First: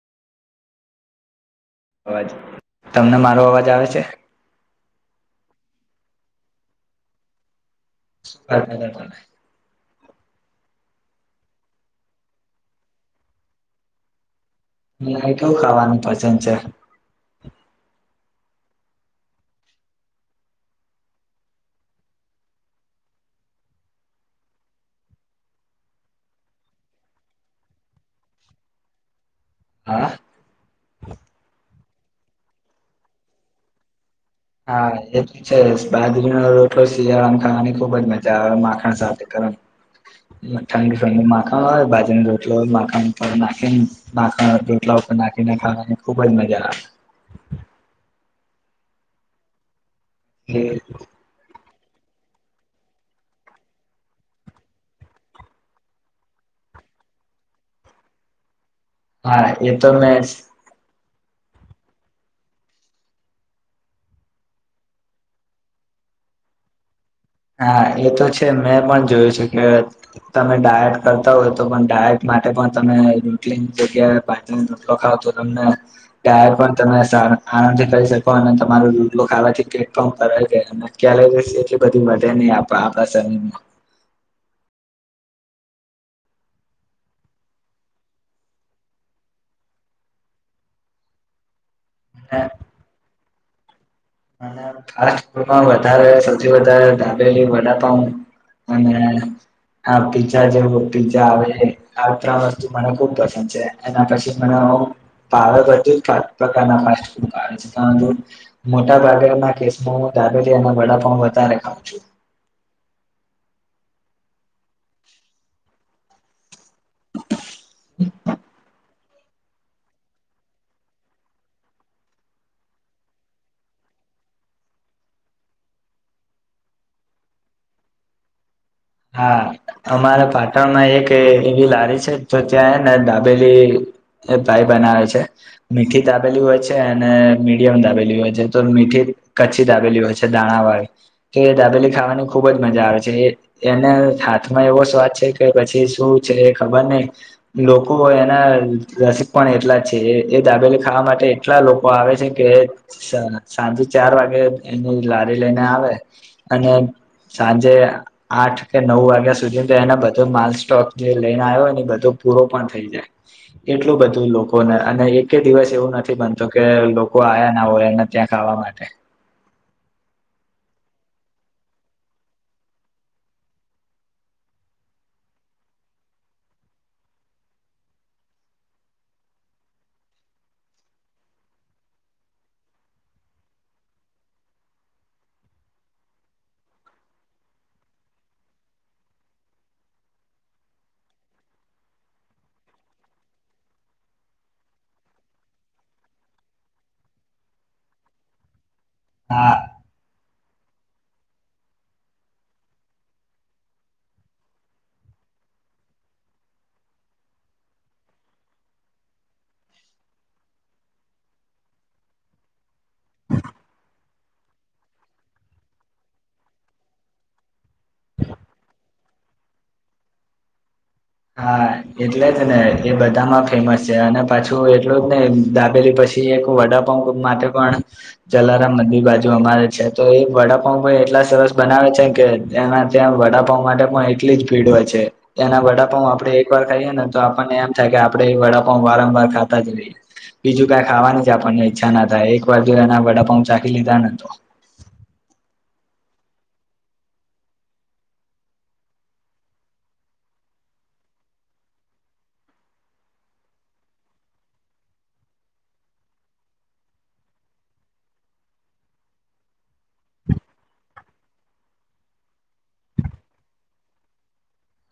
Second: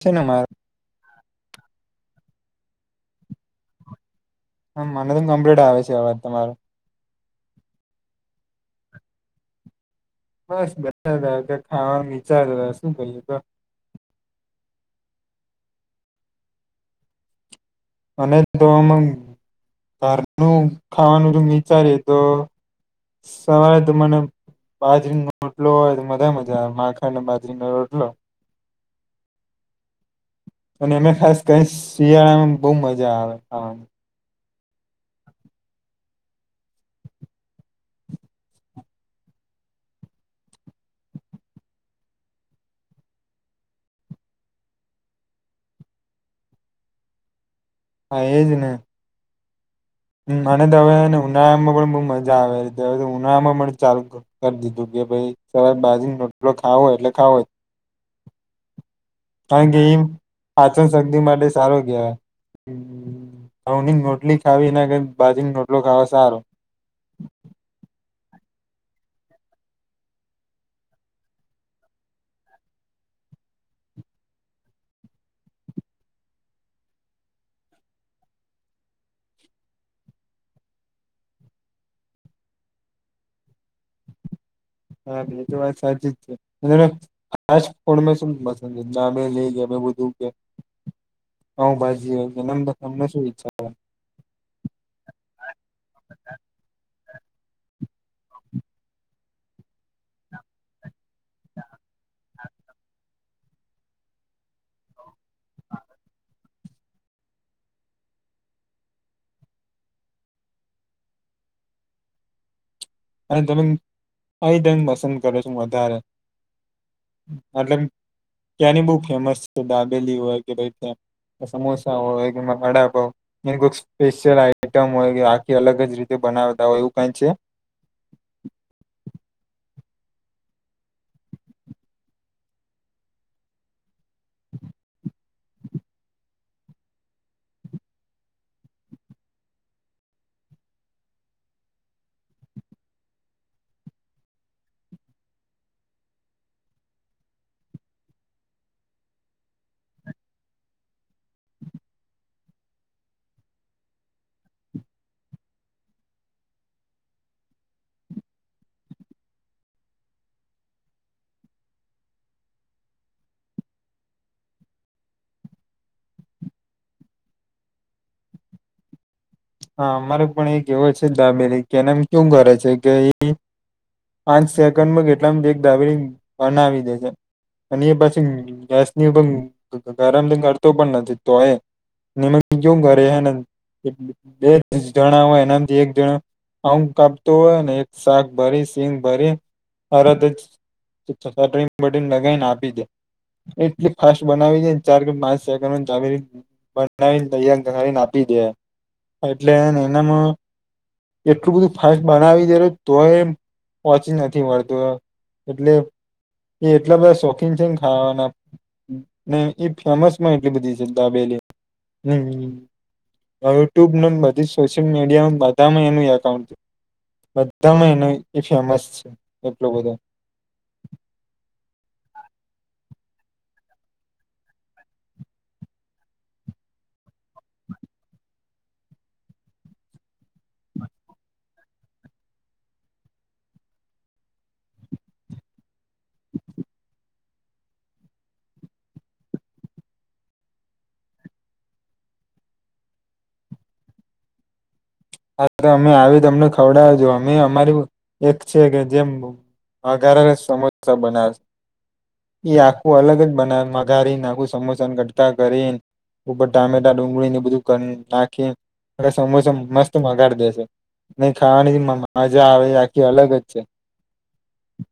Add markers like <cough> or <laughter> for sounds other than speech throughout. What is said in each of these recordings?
શનુંમા અવાજ તમને મારો અવાજ આવે છે હમ મને તો કમ્પ્લીટ આવે છે અવાજ તમારો હા <unintelligible> બસ બધ ખાવાનું વિચારતા શું કહીએ તો નાટું ખાવાનું પસંદ છે અને તોમાં ઘરનું ખાવાનું વિચારી તો સવારે તો મને બાજરીનો રોટલો હોય તો મજા મજા આવે માખા અને બાજરીનો રોટલો હા અને અમે ખાસ કઈ શિયાળામાં બહુ મજા આવે ખાવામાં હા એ છે બાજરીનો રોટો શિયાળાને ખાવાની ખુબજ મજા આવે માખણ સાથે હ ઠંડી ઠંડી માખા હોય ભાજી ને રોતલો હોય માખ નાખનેખલા નાખીને ખાવાની ખુબ જ મજા આવે <inaudible> એજને આવે અને તો હવે ઉનામાં પણ મજા આવે ર હ ઉનાામાં પણ ચાલુ કરી દીધું કે ભાઈ સવારે બાજુોટલો ખાવો હોય. એટલે કા હોય હા કારણ એ કે તો મેં આજે જ શદી માટે સારો કેવાયની રોટલી ખાવી ના બાજરી રોટલો ખાવા સારો. હા એ તો છે મેં પણ જોયું છે કે તમે ડાયટ કરતા હોય તો પણ ડાયટ તમે રટલી જગ્યા રોટ ખાવ તો તનેાયર પણ તમેને જાય પન સારૂ આરામથી કરી શકો અને તમારું રોટલો ખાવાથી કેામ કર છે ક્યાય <unintelligible> બે નહી આપ આપણા શરીરમાં હા પે તો વાત સાચી જ છે. આજ ફણ મેં શું પસંદ ના મેં લે ગયા મે બુધું કેયા પાવભાજી હોમ તમને શું ઈચ્છા ફાસ્ટ ફૂડમાં વધારે સૌથી વધારે દાબેલી વડાપાઉં. અને આ પીઝા જેવ પીઝા આવે આ વસ્તુ મને ખુબ પસંદ છે એના પછી મ પાંચ પ્રકારના ફડ મોટા ભાગેના કે દાબેલી અને વડાપાવ વધારે ખઉં છું. અને તમે આંગ પસંદ કરો છો વધારે મતલબ ક્યાંની બહ ફેમસ છે ડાબેલી હોય કે ભાઈ ત સમોસા હોય કે વડાપાઉં હો એ કોક સ્પેશિયલ આઈટમ હોય આખી અલગ જ રીતે બનાવતા હોય એવું કઈ છે. હા અમારે પાટણમાં એક એવી લારી છે તો ત્યાંને દાબેલી. એ ભાઈ બનાવે છે મીઠી દાબેલી હોય છે અને મીડિયમ દાબેલી હોય છે તો મીઠી. કચ્છી દાબેલી હોય છે દાણા વાળી તો એ દાબેલી ખાવાની ખુબ જ મજા આવે છે એ. એને હાથમાં એવો સ્વાદ છે કે પછી શું છે એ ખબર નહ લોકો એના રસીક પણ એટલા છે એ દાબેલી ખાવા માટે એટલા લોકો આવે છે કે. સાંજે ચાર વાગે એની લારી લઈને આવે અને સાંજે આઠ કે નવ વાગ્યા સુધી તો એને બધો માલ સ્ટોક જે લઈને આવ્યો હોય ને બધો પૂરો પણ થઈ જાય. એટલું બધું લોકોને અને એક દિવસ એવું નથી બનતો કે લોકો આયા ના હોય ત્યાં. ખાવા માટે હા મારે પણ એક એવો છે દાબેરી કે એનેમ કેું કરે છે કે. પાંચ સેકન્ડમાં કેટલામ એક દાબેલી બનાવી દે છે. અને એ પછી ગેસની પણ ગરમ કરતો પણ નથી તો એ નિમ કેું કરે છે બે જણા હોય એનાથી એક જણા. અમ કાપતો હોય ને એક શાક ભરી સિંગ ભરી અરદ જ ટ બટન લગાવીને આપી દે. એટલી ફાસ્ટ બનાવીનેને ચાર કે પાંચ સેકન્ડ માં દાબેલી બનાવીને દૈને આપી હા એટલે એનામાં એટલું બધું ફાસ બનાવી દેલ તોયમ પહોચી નથી મળતું એટલે એ એટલા બધા શોખીન છે ને ખાવાના. ન ઈ ફેમસ માં એટલી બધી છે દાબેલી હમ યુટ્યુબને બધી જ સોશિયલ મીડિયામાં બધામાં એનું એકાઉન્ટ બધા એ ન એ ફેમસ છે એટલું બધું હા એટલે જ ને એ બધામાં ફેમસ છે અને પાછું એટલું જ ને દાબેલી પછી. પછી એક વડાપાંઉ માટે પણ જલાર બંદી બાજુ અમારે છે તો એ વડાપાંઉ હો. એટલા સરસ બનાવે છે કે એના ત્યાં વડાપ માટે પણ એટલી જ ભીડ હોય છે એના વડા વપ આપડે એક વાર ખાઈએ ને તો આપણને એમ થાય કે આપણે એ વડાપા વારંવાર ખાતા જઈએ બીજું કઈ ખાવાનું છે આપણને ઈચ્છા ના થાય એક વાર જોના વડાપાઉ ચાખી લીધા ને તો હા તો અમે આવી તમને ખવડાવજો અમે અમારી એક છે કે જેમ અગાર સમોસા બનાવે છે આખું અલગ જ બનાવે વઘારીને આખું સમોસન કટકા કરીને ઉપર ટામેટા ડુંગળી ને બધું નાખી સમોસા મસ્ત વ ગાડી દેશે નહી ખાવાની મજા આવે એ આખી અલગ જ છે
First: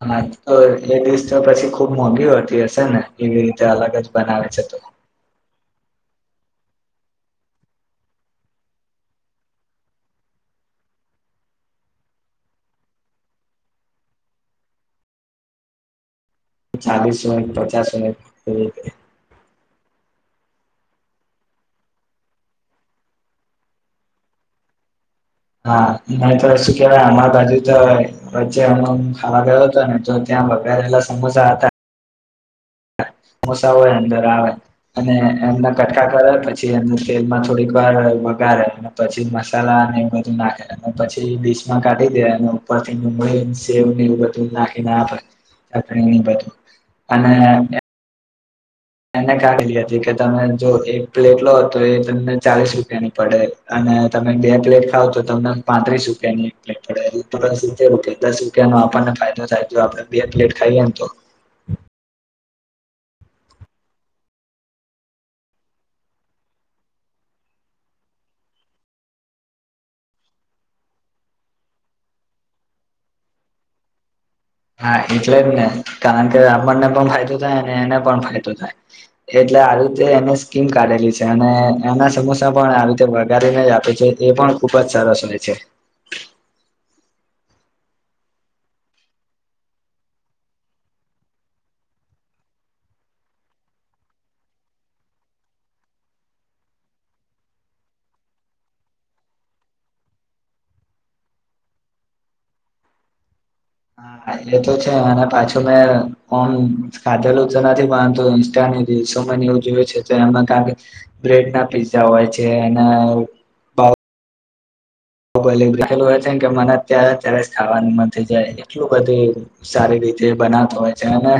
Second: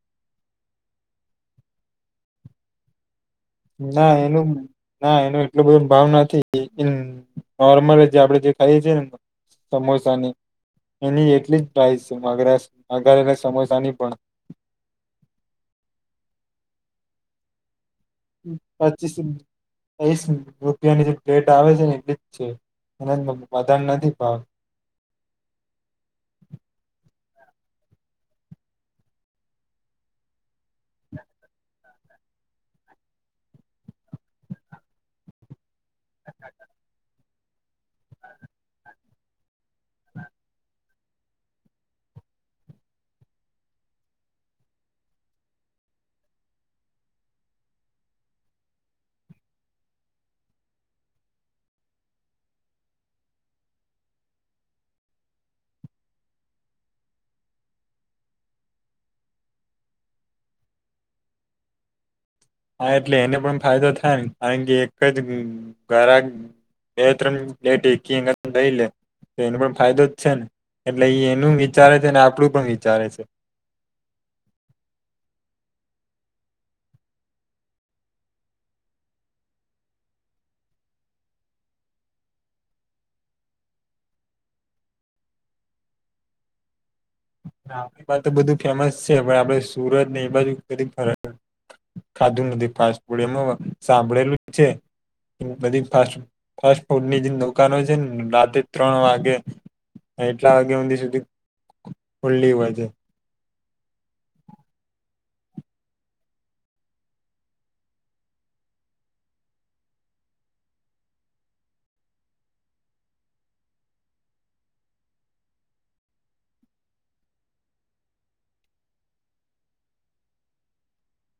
હા તો એ દિવસ તો પછી ખુબ મોંઘી હોતી હશે ને એવી રીતે અલગ જ ના એનું બનાવે છે તો ના એનો એટલો બધો ભાવ નથી નોર્મલ જે આપડણે જે ખાઈએ છીએ ને સમોસાની એની એટલી જ પ્રઇઝ વગારેલા સમોસા ની પણ <inaudible> ચાલીસ મિનિટ પચાસ મીનિટ એવી રીતે વીસ રૂપિયાની જે પ્લેટ આવે છે ને એલી જ છે એ બણ નથી પાવ હા નહી તો શું કેવાય આમા બાજુ તો વચ્ચે ખાવા ગયો હતો ને તો ત વગારેલા સમોસા હતા મોસા હોય અંદર આવે અને એમના કટકા કરે પછી તેલમાં થોડીક વાર વગારેે અને પછી મસાલા અને બધું નાખે પછી બીચમાં કાઢી દે ઉપર થીને સેવને એ બધું નાખીને આપે એ બધું અને એને કાઢીલીી હતી કે તમે જો એક પ્લેટ લો તો એ તમને ચાલીસ રૂપિયાની પડે તમે બે પ્લેટ ખાવ તો તમને પાંત્રીસ રૂપિયા ની એક પ્લેટ પડે સિતતેર રૂપિયા દસ રૂપિયા આપને ફાયદો થાય તો આપડે બે પ્લેટ ખાઈએ ને તો હા એટલે એને પણ ફાયદો થાયને કારણ કે એક જ ઘરાક બેત્ર લેટ કી એ થઈ લ તો એનો પણ ફાયદો જ છે ને એટલે એ એનું વિચારે છે આપણું પણ વિચારે છે હા એટલે જ ને કારણ કે આપણને પણ ફાયદો થાય અને એને પણ ફાયદો થાય એ એ આવી રીતે એને સ્કીમ કાઢેલી છે અને એના સમોસા પણ આવી રીતે વગારીને જ આપે છે એ પણ ખુબ જ સારા સ છે આપણી વાત તો બધું ફેમસ છે પણ આપડે સુરત ને એ બાજુ બધી ફરક ખાધું નથી ફાસ્ટ ફૂડ એમાં સાંભળેલું છે બધી ફાસ્ટ ફાસ્ટ ફૂડની જે દુકાનો છે ને રાતે ત્રણ વાગે એટલા વાગ્યા સુધી સુધી ખુલ્લી હોય છે હા એ તો છે અને પાછું મેં કોણ ખાધેલું તો નથી માંધતું ઇા નવ જોય છે તો એમાં કાર બ્રેડ ના પીઝા હોય છે એના બાય બેલ છે કે મને્યારેત્યારે ખાવાનું મ જાય એટલું બધું સારીીતે બનાતો હોય છે અને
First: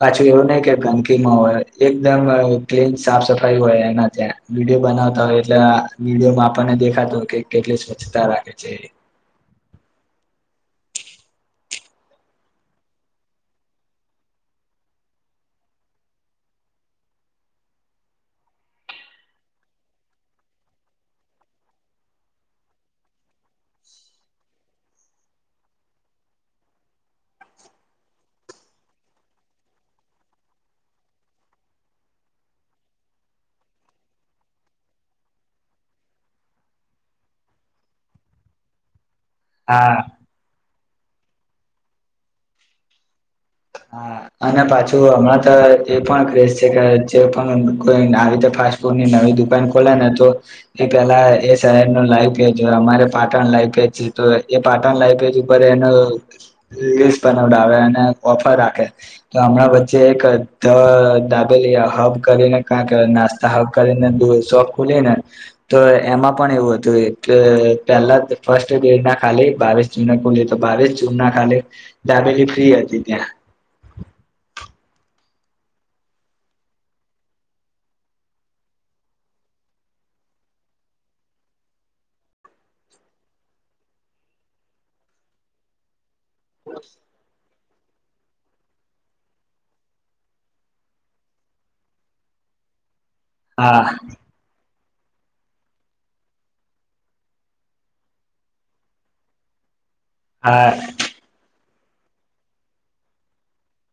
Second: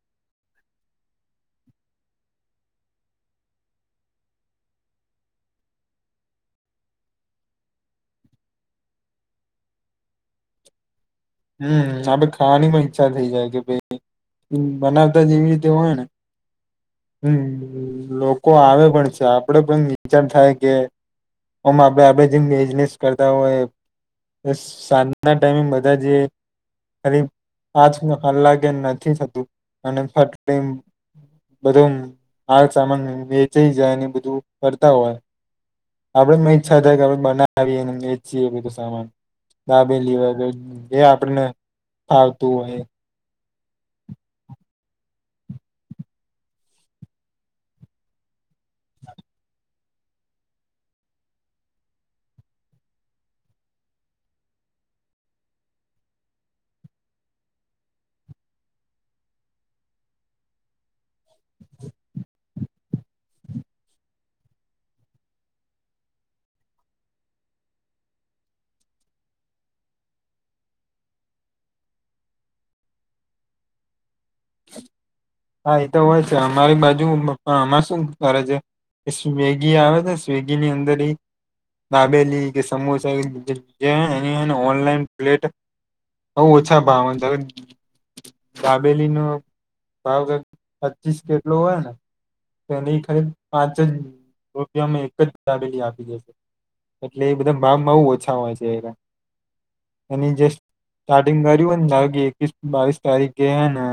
પાછું એવું નહ કે ગંદકીમાં હોય એકદમ ક્લીન સાફ સા સફાઈ હોય એના ત્યાં વિડીયો બનાવતા હોય એટલે વિડીયોમાં આપણને દેખાતો હોય કે કેટલી તા રાખે છે હમ આપે ખાવાની પણ ઈચ્છા થઈ જાય કે ભાઈ બનાવતા જેવી રીતે હોય ને હમ લોકો આવે પણ છે આપડે પણ વિચાર થાય કે આમ આપ આપે જે બેઝનેસ કરતા હોય સાંજના ટાઈમે બધા જે આજ અલાગે નથી થતું અને ફટ બધું આ સામાન વેચાઈ જાય ને બધું કરતા હોય આપડે મે ઈચ્છા થાય કે આપડે બનાવીએ અને વેચીએ બધું સામાન હા દાબેલી વા એ આપડને ફાવતું હોય હા અને પાછું હમણાં તો એ પણ ક્રેઝ છે કે જે પણ કોઈને આવી રતે ફાસ્ટફૂડની નવી દુકાન ખોલેને તો એ પેલા એ શહેરનો લાઈવ <unintelligible> અમારે પાટણ લાઇ <unintelligible> એનો લિસ્ટ બનાવડાવે અને ઓફર રાખે તો હમણાં વચ્ચે એક ધ દાબેલી હબ કરીને કાક નાસ્તા હક કરીને શોપ ખુલી ને તો એમાં પણ એવું હતું એ કે પેલા ફર્સ્ટ ડે ના ખાલી બાવીસ જૂને ખુલી તો બાવીસ જૂન ના ખાલી ધાબેલી ફ્રી હતી ત્યાં હા એતો હોય છે અમારી બાજુમાં શું કરે છે સ્વેગી આવે ને સ્વેગીની અંદર એ દાબેલી કે સમોસા જે એ એની હે ને ઓનલાઈન પ્લેટ બઉ ઓછા ભાવન તમે દાબેલી ન ભાવ કંઈક પચીસ કે એટલો હોય ને તો એની ખાલી પાંચ જ હા તે અમે એક જ દાબેલી આપી જશે એટલે એ બધા મામ બઉ ઓછા હોય છે એના એની જે હા સ્ટાર્ટિંગ કર્યું હોય ને ધારો કે એકવીસ બાવીસ તારીખ ગે હેને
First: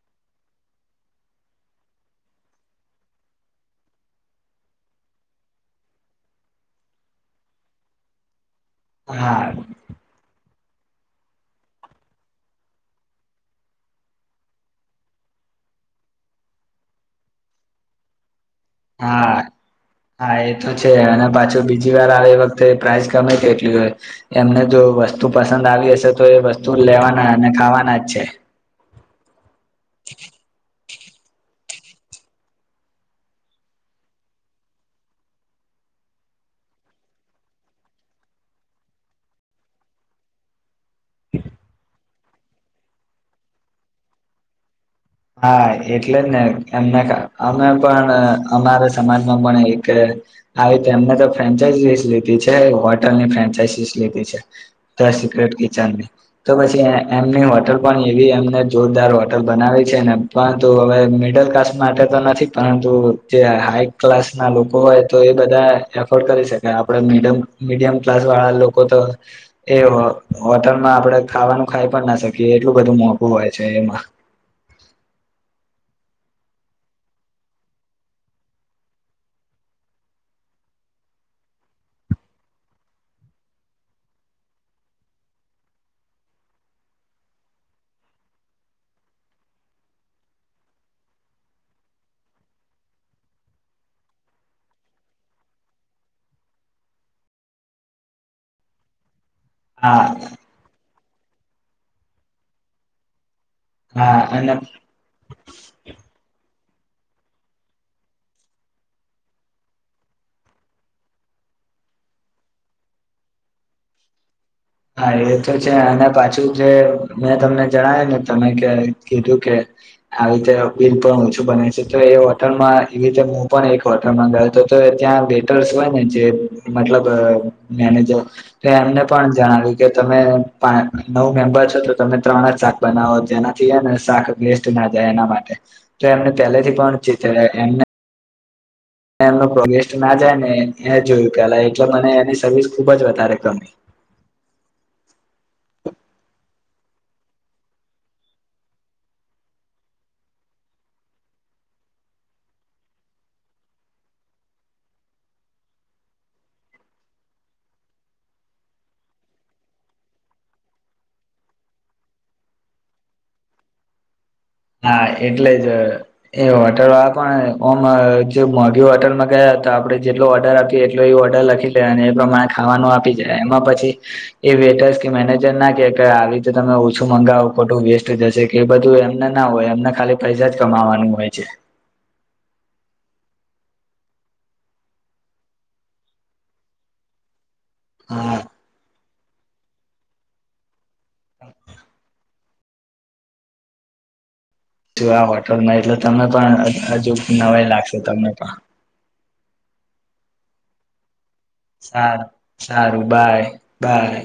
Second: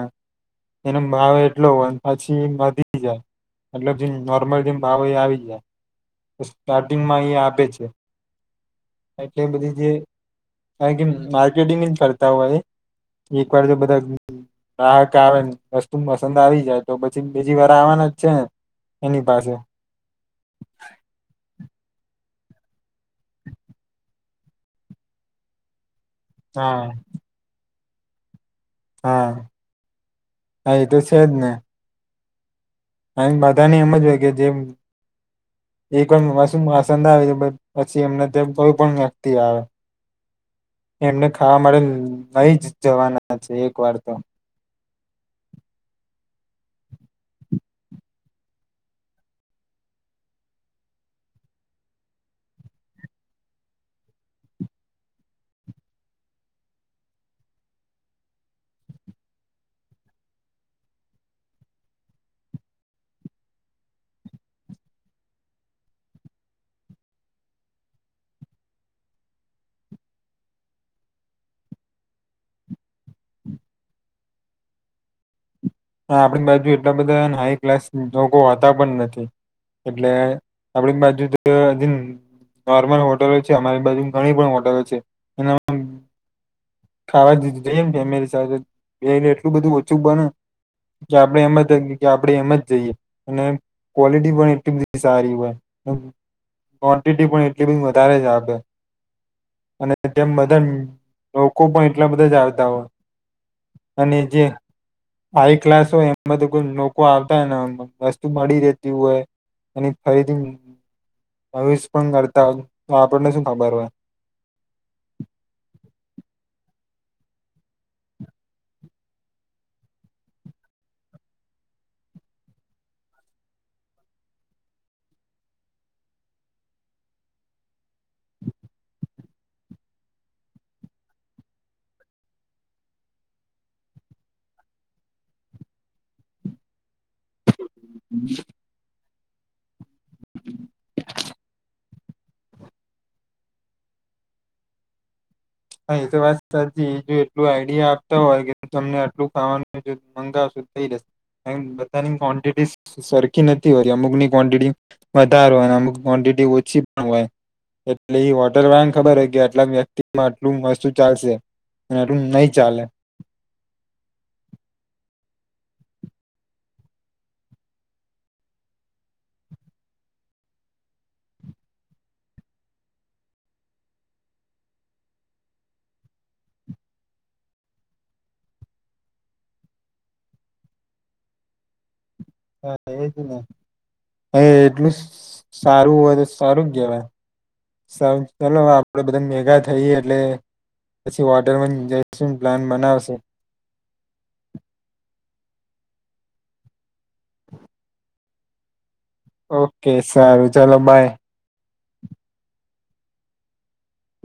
એનો ભાવ એટલો હોન પછી વધી જાય. એટલ જે નોર્મલ જેમ ભાવ એ આવી જાય તો સ્ટાર્ટિંગમાં એ આપે છે. એટલે હા બધી જે કારણ કે માર્કેટિંગ કરતા હોય એક વાર જો બધા ગ્રાહક આવે ને વસ્તુ પસંદ આવી જાય તો પછી બીજી વાર આવાના. અચ્છા. હા હા એ તો છે અને પાછું બીજું બીજી વાર આવે એ વખતે પ્રાઇસ ગમે તેટલી હોય એમને જો વસ્તુ પસંદ આવી હશે. તો એ વસ્તુ હા લેવાના અને ખાવાના જ છે. હા હા એ તો છે જ ને. અને બધાની એમ જ હોય કે જે. એક વાર વસ્તુ પસંદ આવી પછી એમને ત્યાં કોઈ પણ વ્યક્તિ આવે. <inaudible> એમને ખાવા માટેે લઈ જ જવાના છે. એક વાર તો હા એટલે જ ને એમને અમે પણ અમારા સમાજમાં પણ એક આવી તેમને તો ફ્રેન્ચાઇસિસ લીધી છે. હોટેલ ની ફ્રેન્ચાઇસિસ લીધી છે. <unintelligible> તો પછી એમની હોટલ પણ એવી એમને જોરદાર હોટલ બનાવી. છે ને પરંતુ હવે મિડલ ક્લાસ માટે તો નથી. પરંતુ જે હાઈ ક્લાસ ના લોકો હોય તો એ બધા એફોર્ડ કરી શકે. અને આપડે મિડલ મીડિયમ ક્લાસ વાળા લોકો હોટલમાં આપડે ખાવાનું ખાઈ પણ ના શકીએ એટલું બધું મોંઘું હોય છે એમાં. <inaudible> આપણી બાજુ એટલા બધા હાઈ ક્લાસ લોકો હોતા પણ નથી. એટલે આપડી બાજુ <unintelligible> નોર્મલ હોટલો છે‌. અમારી બાજુ ઘણી પણ હોટલો છે એના ખાવા દીધું જઈમ ફેમિલી સાથે એટલું બધું ઓછું બને. કે આપણે એમ જ કંઈએ કે આપણેે એમાં જ જઈએ અને ક્વોલિટી પણ એટલી બધી સારી હોય એમ. ક્વોન્ટીટી પણ એટલી બધી વધારે જ આપે. અને હા તેમ બધા લોકો પણ એટલા બધા જ આવતા હોય. અને જે હાઈ ક્લાસ હોય એમ બધું લોકો આવતા હો ને વસ્તુ મળી રહેેતી હોય એની ફરીથી <unintelligible> પણ કરતા તો આપણને શું ખબર હોય હા એ તો છે. અને પાછું જે મેં તમને જણાવ્યું ને તમે કે કીધું કે આવી રીતે બિલ પણ ઓછું બને છે. તો એ હોટલમાં એવી રીતે હું પણ એક હોટલમાં ગયો હતો. તો ત્યાં વેટર્સ હોય ને જે મતલબ મેનેજર તો એમને પણ જણાવ્યું કે તમે પા નવ મેમ્બર છો તો તમે ત્રણ જ શાક બનાવો જેનાથી હે ને શાક વેસ્ટ ના જાય એના માટે તો એમને પહેલે થી પણ <inaudible> એમને એમનો <inaudible> ના જાય ને એ જોયું પેલા એટલે મને એની સર્વિસ ખુબ જ વધારે ગમી. <inaudible> એ તો વાત સાચી એટલું આઈ ડિ યા આપતા હોય કે તમને આટલું ખાવાનું મંગાવશું થઈ જશે. એમ બધાની ક્વોન્ટિટી સરખી નથી હોય અમુક ની ક્વોન્ટિટી વધારેય અને અમુક ક્વ ઓછી પણ હોય એટલે એ વોટર વાન ખબર હોય કે આટલા વ્યક્તિ <inaudible> એટલું વસ્તુ ચાલશે અને આટલું નઈ ચાલે. હા એટલે જ એ હોટેલ <unintelligible> જે મોઘી હોટલમાં ગયા. તા આપણે જેટલો ઓર્ડર આપએ એટલો એ ઓર્ડર લખી લે અને એ પ્રમાણે ખાવાનો આપી જાય એમાં પછી એ <unintelligible> મેનેજર ના કે <unintelligible> તમે ઓછું મંગાવો ખોટું વેસ્ટ જશે કે બધું એમ એમના ના હોય એમને ખાલી પૈસા જ કમાવાનું હોય છે. હા એજ ને. હ એટલું સારું હોય તો સારું કેવાય હા <inaudible> આપડે બધા મેગા થઈ એટલે પછી વોટર <inaudible> જશું પ્લાન બનાવશું. <inaudible> જો આ હોટલમાં એટલે તમે પણ હજુ નવાઈ લાગશે તમને પણ ઓ કે સારું ચાલો બાય સારું સારું બાય બાય